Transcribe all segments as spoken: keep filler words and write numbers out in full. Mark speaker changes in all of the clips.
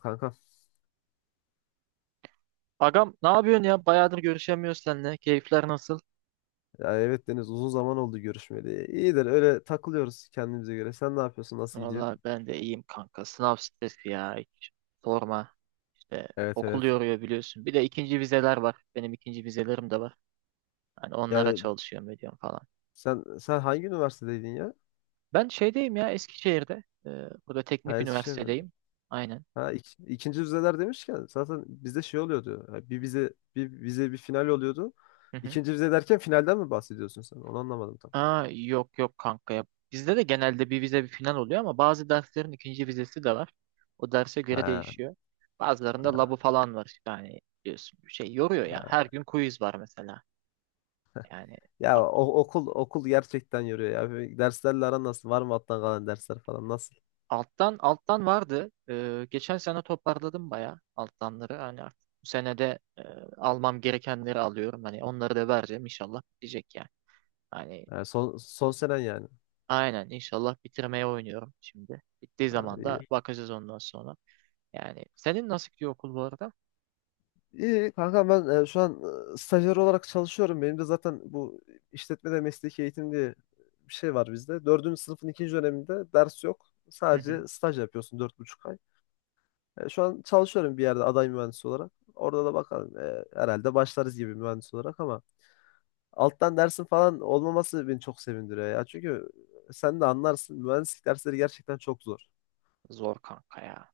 Speaker 1: Kanka.
Speaker 2: Agam ne yapıyorsun ya? Bayağıdır görüşemiyoruz seninle. Keyifler nasıl?
Speaker 1: Ya evet Deniz uzun zaman oldu görüşmeli. İyidir, öyle takılıyoruz kendimize göre. Sen ne yapıyorsun? Nasıl gidiyor?
Speaker 2: Valla ben de iyiyim kanka. Sınav stresi ya. Hiç sorma. İşte
Speaker 1: Evet,
Speaker 2: okul
Speaker 1: evet.
Speaker 2: yoruyor biliyorsun. Bir de ikinci vizeler var. Benim ikinci vizelerim de var. Hani onlara
Speaker 1: Yani
Speaker 2: çalışıyorum ediyorum falan.
Speaker 1: sen sen hangi üniversitedeydin ya?
Speaker 2: Ben şeydeyim ya Eskişehir'de. Ee, burada
Speaker 1: Ha,
Speaker 2: teknik
Speaker 1: Eskişehir'de.
Speaker 2: üniversitedeyim. Aynen.
Speaker 1: Ha, ik- ikinci vizeler demişken zaten bizde şey oluyordu. Ha, Bir vize bir vize bir final oluyordu. İkinci vize derken finalden mi bahsediyorsun sen? Onu anlamadım tam.
Speaker 2: Aa, yok yok kanka ya. Bizde de genelde bir vize bir final oluyor ama bazı derslerin ikinci vizesi de var. O derse göre
Speaker 1: Ha,
Speaker 2: değişiyor. Bazılarında
Speaker 1: ha.
Speaker 2: labı falan var işte hani biliyorsun şey yoruyor ya. Her gün quiz var mesela. Yani
Speaker 1: Ya
Speaker 2: a-
Speaker 1: o, okul okul gerçekten yoruyor ya. Böyle derslerle aran nasıl? Var mı alttan kalan dersler falan, nasıl?
Speaker 2: alttan alttan vardı. Ee, geçen sene toparladım bayağı alttanları. Hani artık bu sene de e, almam gerekenleri alıyorum. Hani onları da vereceğim inşallah bitecek yani. Hani
Speaker 1: Ha, son son senen yani.
Speaker 2: aynen inşallah bitirmeye oynuyorum şimdi. Bittiği
Speaker 1: Ha,
Speaker 2: zaman da
Speaker 1: iyi.
Speaker 2: bakacağız ondan sonra. Yani senin nasıl gidiyor okul bu arada?
Speaker 1: İyi kanka, ben e, şu an e, stajyer olarak çalışıyorum. Benim de zaten bu işletmede mesleki eğitim diye bir şey var bizde. Dördüncü sınıfın ikinci döneminde ders yok.
Speaker 2: Hı hı.
Speaker 1: Sadece staj yapıyorsun, dört buçuk ay. E, şu an çalışıyorum bir yerde aday mühendis olarak. Orada da bakalım, e, herhalde başlarız gibi mühendis olarak, ama alttan dersin falan olmaması beni çok sevindiriyor ya. Çünkü sen de anlarsın, mühendislik dersleri gerçekten çok zor.
Speaker 2: Zor kanka ya.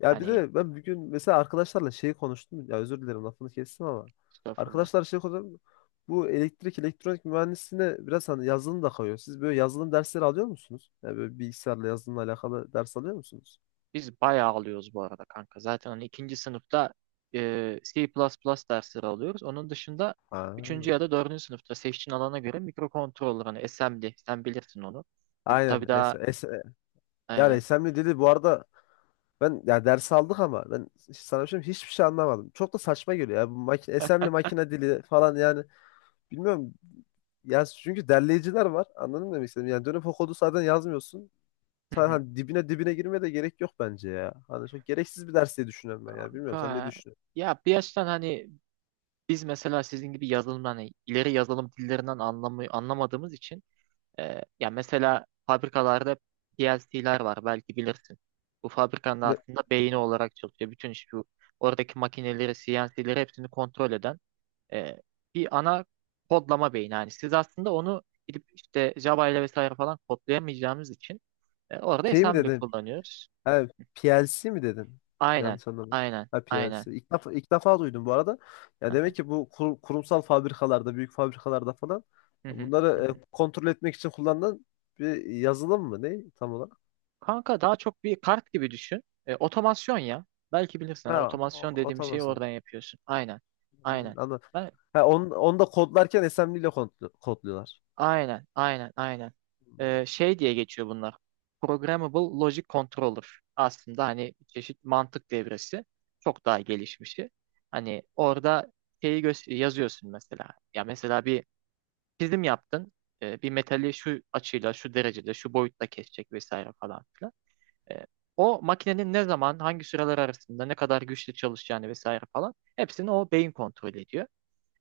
Speaker 1: Ya bir
Speaker 2: Hani
Speaker 1: de ben bugün mesela arkadaşlarla şeyi konuştum. Ya özür dilerim, lafını kestim ama.
Speaker 2: estağfurullah.
Speaker 1: Arkadaşlar şey konuştum. Bu elektrik elektronik mühendisliğine biraz hani yazılım da kayıyor. Siz böyle yazılım dersleri alıyor musunuz? Ya böyle bilgisayarla yazılımla alakalı ders alıyor musunuz?
Speaker 2: Biz bayağı alıyoruz bu arada kanka. Zaten hani ikinci sınıfta e, C plus plus dersleri alıyoruz. Onun dışında üçüncü
Speaker 1: Ha,
Speaker 2: ya da dördüncü sınıfta seçtiğin alana göre mikrokontroller hani assembly sen bilirsin onu. Siz tabii
Speaker 1: aynen. Es
Speaker 2: daha
Speaker 1: es yani,
Speaker 2: aynen.
Speaker 1: S M D dedi bu arada. Ben ya ders aldık ama ben sana bir şey diyeyim, hiçbir şey anlamadım. Çok da saçma geliyor ya bu makine assembly makine dili falan, yani bilmiyorum. Ya çünkü derleyiciler var. Anladın mı demek istediğimi? Yani dönüp o kodu zaten yazmıyorsun.
Speaker 2: Hı
Speaker 1: Sen
Speaker 2: hı.
Speaker 1: hani dibine dibine girmeye de gerek yok bence ya. Hani çok gereksiz bir ders diye düşünüyorum ben ya. Bilmiyorum, sen ne
Speaker 2: Kanka
Speaker 1: düşünüyorsun?
Speaker 2: ya bir yaştan hani biz mesela sizin gibi yazılım hani ileri yazılım dillerinden anlamı, anlamadığımız için. Ee, ya mesela fabrikalarda P L C'ler var belki bilirsin. Bu fabrikanın
Speaker 1: Ne,
Speaker 2: aslında beyni olarak çalışıyor. Bütün iş bu. Oradaki makineleri, C N C'leri hepsini kontrol eden e, bir ana kodlama beyni. Yani siz aslında onu gidip işte Java ile vesaire falan kodlayamayacağımız için e, orada
Speaker 1: şey mi
Speaker 2: assembly
Speaker 1: dedin?
Speaker 2: kullanıyoruz.
Speaker 1: Ha, P L C mi dedin?
Speaker 2: Aynen,
Speaker 1: Yanlış anlamadım.
Speaker 2: aynen,
Speaker 1: Ha,
Speaker 2: aynen.
Speaker 1: P L C. İlk defa, ilk defa duydum bu arada. Ya
Speaker 2: Hı hı,
Speaker 1: demek ki bu kur- kurumsal fabrikalarda, büyük fabrikalarda falan
Speaker 2: hı hı, hı
Speaker 1: bunları e,
Speaker 2: hı.
Speaker 1: kontrol etmek için kullanılan bir yazılım mı? Ne tam olarak?
Speaker 2: Kanka daha çok bir kart gibi düşün. E, otomasyon ya. Belki bilirsin. Hani
Speaker 1: Ha, o-
Speaker 2: otomasyon dediğim şeyi
Speaker 1: otomasyon.
Speaker 2: oradan yapıyorsun. Aynen,
Speaker 1: Hmm,
Speaker 2: aynen.
Speaker 1: anladım.
Speaker 2: Ben
Speaker 1: Ha, onu, onu da kodlarken assembly ile kod- kodluyorlar.
Speaker 2: aynen, aynen, aynen.
Speaker 1: Hmm,
Speaker 2: Ee, şey diye geçiyor bunlar. Programmable Logic Controller. Aslında hani bir çeşit mantık devresi. Çok daha gelişmişi. Hani orada şeyi gö- yazıyorsun mesela. Ya mesela bir çizim yaptın. Ee, bir metali şu açıyla, şu derecede, şu boyutta kesecek vesaire falan filan. Ee, O makinenin ne zaman, hangi süreler arasında, ne kadar güçlü çalışacağını vesaire falan. Hepsini o beyin kontrol ediyor.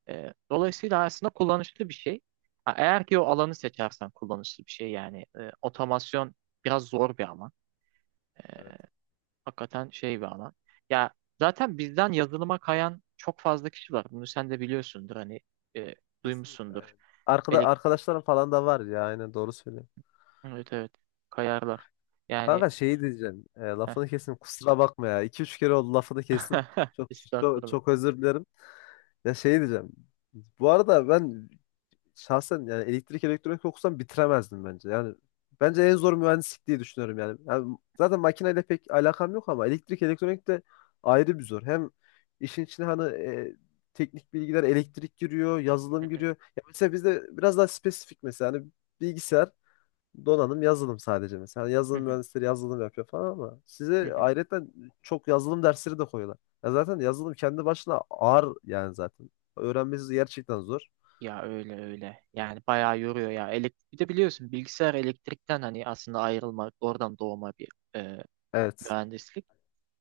Speaker 2: E, dolayısıyla aslında kullanışlı bir şey. Ha, eğer ki o alanı seçersen kullanışlı bir şey yani e, otomasyon biraz zor bir alan. E,
Speaker 1: evet.
Speaker 2: Hakikaten şey bir alan. Ya zaten bizden yazılıma kayan çok fazla kişi var. Bunu sen de biliyorsundur hani e,
Speaker 1: Kesinlikle
Speaker 2: duymuşsundur.
Speaker 1: aynen. Arkada,
Speaker 2: Elek
Speaker 1: arkadaşlarım falan da var ya, aynen doğru söylüyorsun.
Speaker 2: evet evet kayarlar. Yani
Speaker 1: Kanka şeyi diyeceğim. E,
Speaker 2: heh.
Speaker 1: lafını kesin, kusura bakma ya. İki üç kere oldu lafını kesin. Çok çok çok
Speaker 2: Estağfurullah.
Speaker 1: özür dilerim. Ya şeyi diyeceğim. Bu arada ben şahsen yani elektrik elektronik okusam bitiremezdim bence. Yani bence en zor mühendislik diye düşünüyorum yani. Yani zaten makineyle pek alakam yok, ama elektrik elektronik de ayrı bir zor. Hem işin içine hani e, teknik bilgiler, elektrik giriyor,
Speaker 2: Hı
Speaker 1: yazılım
Speaker 2: hı,
Speaker 1: giriyor. Ya mesela bizde biraz daha spesifik mesela, hani bilgisayar, donanım, yazılım sadece mesela. Hani
Speaker 2: hı
Speaker 1: yazılım
Speaker 2: hı,
Speaker 1: mühendisleri yazılım yapıyor falan, ama
Speaker 2: hı
Speaker 1: size
Speaker 2: hı.
Speaker 1: ayrıca çok yazılım dersleri de koyuyorlar. Ya zaten yazılım kendi başına ağır yani zaten. Öğrenmesi gerçekten zor.
Speaker 2: Ya öyle öyle. Yani bayağı yoruyor ya. Elektrik bir de biliyorsun bilgisayar elektrikten hani aslında ayrılmak oradan doğma bir e,
Speaker 1: Evet.
Speaker 2: mühendislik.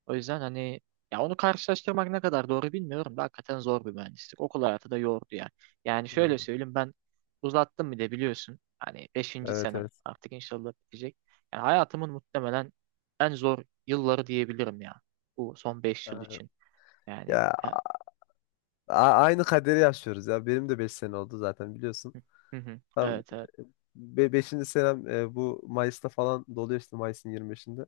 Speaker 2: O yüzden hani ya onu karşılaştırmak ne kadar doğru bilmiyorum da hakikaten zor bir mühendislik. Okul hayatı da yordu yani. Yani şöyle söyleyeyim ben uzattım bir de biliyorsun. Hani beşinci
Speaker 1: Evet,
Speaker 2: senem
Speaker 1: evet.
Speaker 2: artık inşallah bitecek. Yani hayatımın muhtemelen en zor yılları diyebilirim ya. Bu son beş yıl
Speaker 1: Aynen.
Speaker 2: için. Yani
Speaker 1: Ya
Speaker 2: ya-
Speaker 1: a- aynı kaderi yaşıyoruz ya. Benim de beş sene oldu zaten, biliyorsun.
Speaker 2: Hı hı.
Speaker 1: Tam
Speaker 2: Evet evet.
Speaker 1: beşinci senem e, bu Mayıs'ta falan doluyor, işte Mayıs'ın yirmi beşinde.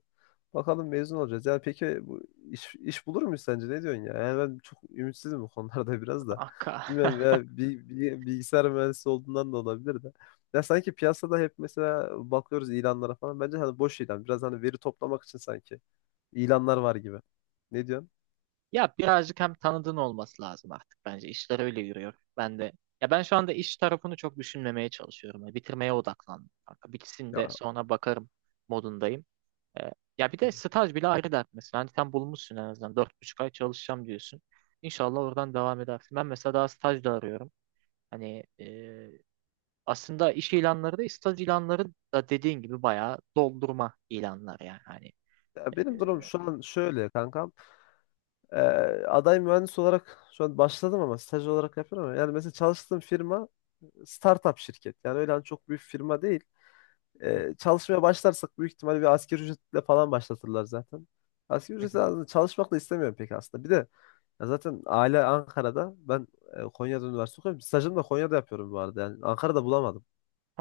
Speaker 1: Bakalım mezun olacağız. Ya peki bu iş, iş bulur muyuz sence? Ne diyorsun ya? Yani ben çok ümitsizim bu konularda biraz da.
Speaker 2: Akka.
Speaker 1: Bilmem, veya bi- bi- bilgisayar mühendisi olduğundan da olabilir de. Ya sanki piyasada hep mesela bakıyoruz ilanlara falan. Bence hani boş ilan. Biraz hani veri toplamak için sanki ilanlar var gibi. Ne diyorsun?
Speaker 2: Ya birazcık hem tanıdığın olması lazım artık bence. İşler öyle yürüyor. Ben de ya ben şu anda iş tarafını çok düşünmemeye çalışıyorum. Yani bitirmeye odaklandım, kanka. Bitsin de
Speaker 1: Ya.
Speaker 2: sonra bakarım modundayım. Ee, Ya bir
Speaker 1: Hı.
Speaker 2: de staj bile ayrı dert mesela. Hani sen bulmuşsun en azından. Dört buçuk ay çalışacağım diyorsun. İnşallah oradan devam edersin. Ben mesela daha staj da arıyorum. Hani e, aslında iş ilanları da staj ilanları da dediğin gibi bayağı doldurma ilanlar yani. Hani,
Speaker 1: Ya
Speaker 2: e,
Speaker 1: benim durum şu an şöyle kankam. Ee, Aday mühendis olarak şu an başladım, ama staj olarak yapıyorum. Ama yani mesela çalıştığım firma startup şirket. Yani öyle hani çok büyük firma değil. Ee, çalışmaya başlarsak büyük ihtimalle bir asgari ücretle falan başlatırlar zaten. Asgari ücretle aslında çalışmak da istemiyorum pek aslında. Bir de. Ya zaten aile Ankara'da. Ben e, Konya'da üniversite okuyorum. Stajımı da Konya'da yapıyorum bu arada. Yani Ankara'da bulamadım.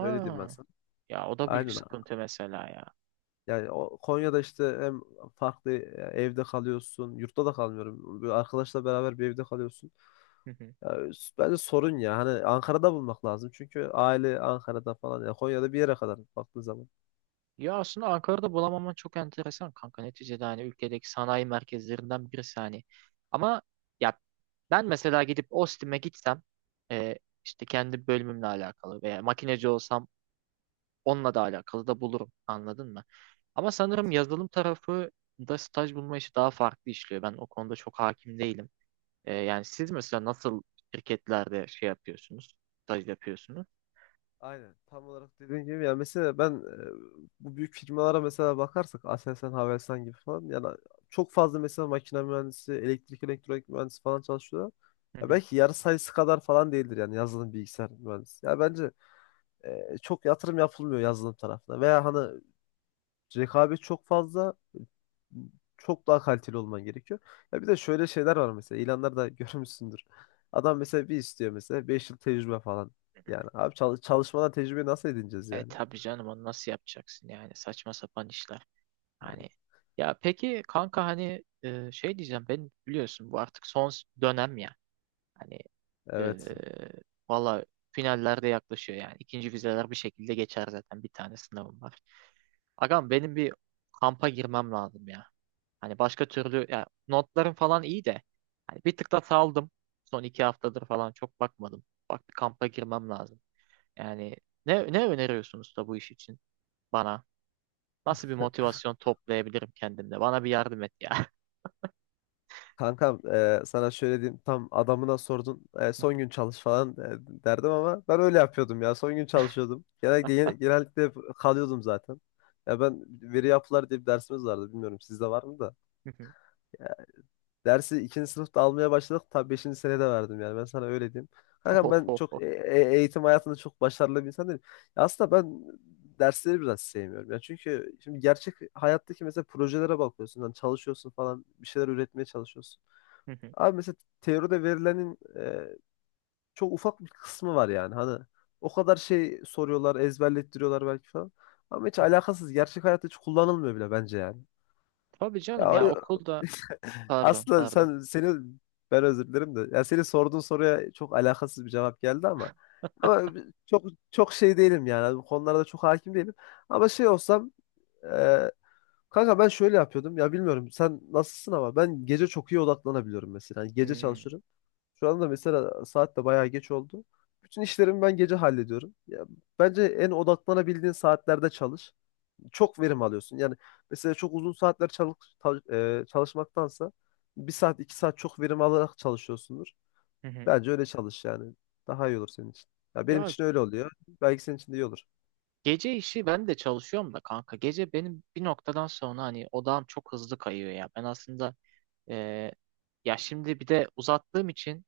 Speaker 1: Öyle diyeyim ben sana.
Speaker 2: ya o da büyük
Speaker 1: Aynen, abi.
Speaker 2: sıkıntı mesela ya.
Speaker 1: Yani o Konya'da işte hem farklı e, evde kalıyorsun. Yurtta da kalmıyorum. Bir arkadaşla beraber bir evde kalıyorsun.
Speaker 2: Hı hı.
Speaker 1: Ya, s- bence sorun ya. Hani Ankara'da bulmak lazım. Çünkü aile Ankara'da falan. Ya Konya'da bir yere kadar baktığın zaman.
Speaker 2: Ya aslında Ankara'da bulamaman çok enteresan kanka. Neticede hani ülkedeki sanayi merkezlerinden birisi hani. Ama ya ben mesela gidip Ostim'e gitsem e, işte kendi bölümümle alakalı veya makineci olsam onunla da alakalı da bulurum. Anladın mı? Ama sanırım yazılım tarafı da staj bulma işi daha farklı işliyor. Ben o konuda çok hakim değilim. E, yani siz mesela nasıl şirketlerde şey yapıyorsunuz, staj yapıyorsunuz?
Speaker 1: Aynen. Tam olarak dediğin gibi yani, mesela ben e, bu büyük firmalara mesela bakarsak, Aselsan, Havelsan gibi falan, yani çok fazla mesela makine mühendisi, elektrik elektronik mühendisi falan çalışıyorlar. Ya belki yarı sayısı kadar falan değildir yani yazılım bilgisayar mühendisi. Ya bence e, çok yatırım yapılmıyor yazılım tarafına, veya hani rekabet çok fazla, çok daha kaliteli olman gerekiyor. Ya bir de şöyle şeyler var mesela ilanlarda görmüşsündür. Adam mesela bir istiyor mesela beş yıl tecrübe falan. Yani abi çalış çalışmadan tecrübeyi nasıl edineceğiz
Speaker 2: E
Speaker 1: yani?
Speaker 2: tabii canım onu nasıl yapacaksın yani saçma sapan işler.
Speaker 1: Yani,
Speaker 2: Hani ya peki kanka hani e, şey diyeceğim ben biliyorsun bu artık son s- dönem ya. Hani e,
Speaker 1: evet.
Speaker 2: valla finallerde yaklaşıyor yani. İkinci vizeler bir şekilde geçer zaten bir tane sınavım var. Agam benim bir kampa girmem lazım ya. Hani başka türlü ya notlarım falan iyi de hani bir tık da saldım. Son iki haftadır falan çok bakmadım. Bak bir kampa girmem lazım. Yani ne ne öneriyorsunuz da bu iş için bana? Nasıl bir motivasyon toplayabilirim kendimde? Bana bir yardım et ya.
Speaker 1: Kankam, e, sana şöyle diyeyim, tam adamına sordun. E, son gün çalış falan e, derdim, ama ben öyle yapıyordum ya, son gün çalışıyordum. Genellikle, gene- genellikle hep kalıyordum zaten. Ya ben, veri yapılar diye bir dersimiz vardı, bilmiyorum sizde var mı da. Dersi ikinci sınıfta almaya başladık. Tabii beşinci senede verdim yani. Ben sana öyle diyeyim. Kanka ben çok
Speaker 2: Ohoho.
Speaker 1: e- e- eğitim hayatında çok başarılı bir insan değilim. Ya aslında ben dersleri biraz sevmiyorum. Yani çünkü şimdi gerçek hayattaki mesela projelere bakıyorsun. Hani çalışıyorsun falan. Bir şeyler üretmeye çalışıyorsun. Abi mesela teoride verilenin e, çok ufak bir kısmı var yani. Hani o kadar şey soruyorlar, ezberlettiriyorlar belki falan. Ama hiç alakasız. Gerçek hayatta hiç kullanılmıyor bile bence yani.
Speaker 2: Tabii canım
Speaker 1: Ya
Speaker 2: ya
Speaker 1: o-
Speaker 2: okulda pardon
Speaker 1: aslında
Speaker 2: pardon.
Speaker 1: sen seni ben, özür dilerim de. Ya senin sorduğun soruya çok alakasız bir cevap geldi ama ama çok çok şey değilim yani. Bu konularda çok hakim değilim. Ama şey olsam, e, kanka ben şöyle yapıyordum. Ya bilmiyorum sen nasılsın, ama ben gece çok iyi odaklanabiliyorum mesela. Yani gece
Speaker 2: Hmm.
Speaker 1: çalışırım. Şu anda mesela saat de bayağı geç oldu. Bütün işlerimi ben gece hallediyorum. Ya, bence en odaklanabildiğin saatlerde çalış, çok verim alıyorsun. Yani mesela çok uzun saatler çalış, ta- e, çalışmaktansa bir saat iki saat çok verim alarak çalışıyorsundur.
Speaker 2: Hı hı.
Speaker 1: Bence öyle çalış yani. Daha iyi olur senin için. Ya benim
Speaker 2: Ya
Speaker 1: için öyle oluyor. Belki senin için de iyi olur.
Speaker 2: gece işi ben de çalışıyorum da kanka. Gece benim bir noktadan sonra hani odağım çok hızlı kayıyor ya. Ben aslında e, ya şimdi bir de uzattığım için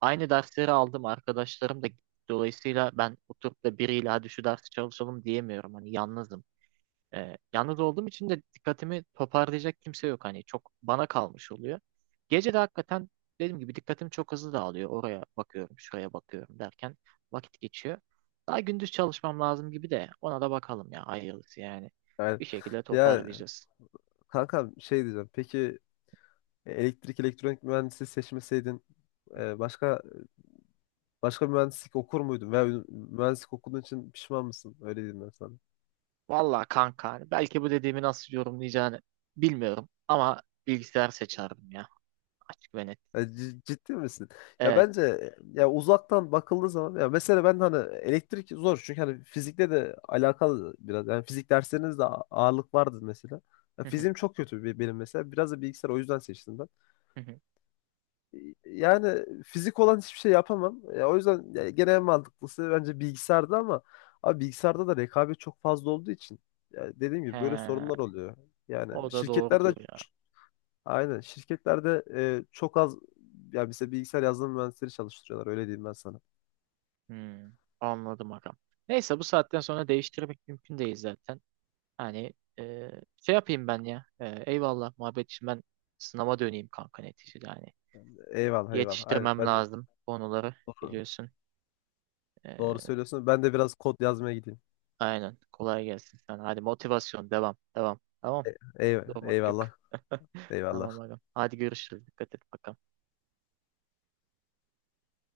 Speaker 2: aynı dersleri aldım arkadaşlarım da gitti. Dolayısıyla ben oturup da biriyle hadi şu dersi çalışalım diyemiyorum. Hani yalnızım. Ee, yalnız olduğum için de dikkatimi toparlayacak kimse yok. Hani çok bana kalmış oluyor. Gece de hakikaten dediğim gibi dikkatim çok hızlı dağılıyor. Oraya bakıyorum, şuraya bakıyorum derken vakit geçiyor. Daha gündüz çalışmam lazım gibi de ona da bakalım ya hayırlısı yani.
Speaker 1: Yani
Speaker 2: Bir şekilde
Speaker 1: ya
Speaker 2: toparlayacağız.
Speaker 1: kankam, şey diyeceğim. Peki elektrik elektronik mühendisliği seçmeseydin, e, başka başka bir mühendislik okur muydun? Veya mühendislik okuduğun için pişman mısın? Öyle diyeyim ben sana.
Speaker 2: Vallahi kanka hani belki bu dediğimi nasıl yorumlayacağını bilmiyorum ama bilgisayar seçerdim ya açık ve net.
Speaker 1: Ya c- Ciddi misin? Ya
Speaker 2: Evet.
Speaker 1: bence ya uzaktan bakıldığı zaman, ya mesela ben hani elektrik zor çünkü hani fizikle de alakalı biraz, yani fizik derslerinizde a- ağırlık vardır mesela. Ya
Speaker 2: Hı hı,
Speaker 1: fiziğim çok kötü bir- benim mesela. Biraz da bilgisayar o yüzden seçtim ben.
Speaker 2: hı hı.
Speaker 1: Yani fizik olan hiçbir şey yapamam. Ya o yüzden ya, gene en mantıklısı bence bilgisayarda, ama abi bilgisayarda da rekabet çok fazla olduğu için ya dediğim gibi böyle
Speaker 2: He,
Speaker 1: sorunlar oluyor.
Speaker 2: o
Speaker 1: Yani
Speaker 2: da
Speaker 1: şirketlerde.
Speaker 2: doğrudur ya.
Speaker 1: Aynen. Şirketlerde e, çok az ya bize bilgisayar yazılım mühendisleri çalıştırıyorlar. Öyle diyeyim ben sana.
Speaker 2: Hmm, anladım agam. Neyse bu saatten sonra değiştirmek mümkün değil zaten. Hani e, şey yapayım ben ya. E, eyvallah muhabbet için ben sınava döneyim kanka neticede. Hani
Speaker 1: Eyvallah, eyvallah. Aynen.
Speaker 2: yetiştirmem
Speaker 1: Ben de.
Speaker 2: lazım konuları
Speaker 1: doğru,
Speaker 2: biliyorsun.
Speaker 1: doğru
Speaker 2: E,
Speaker 1: söylüyorsun. Ben de biraz kod yazmaya gideyim.
Speaker 2: aynen kolay gelsin sana. Hadi motivasyon devam devam.
Speaker 1: E,
Speaker 2: Tamam
Speaker 1: eyv-
Speaker 2: durmak yok.
Speaker 1: eyvallah.
Speaker 2: Tamam
Speaker 1: Eyvallah.
Speaker 2: agam. Hadi görüşürüz. Dikkat et bakalım.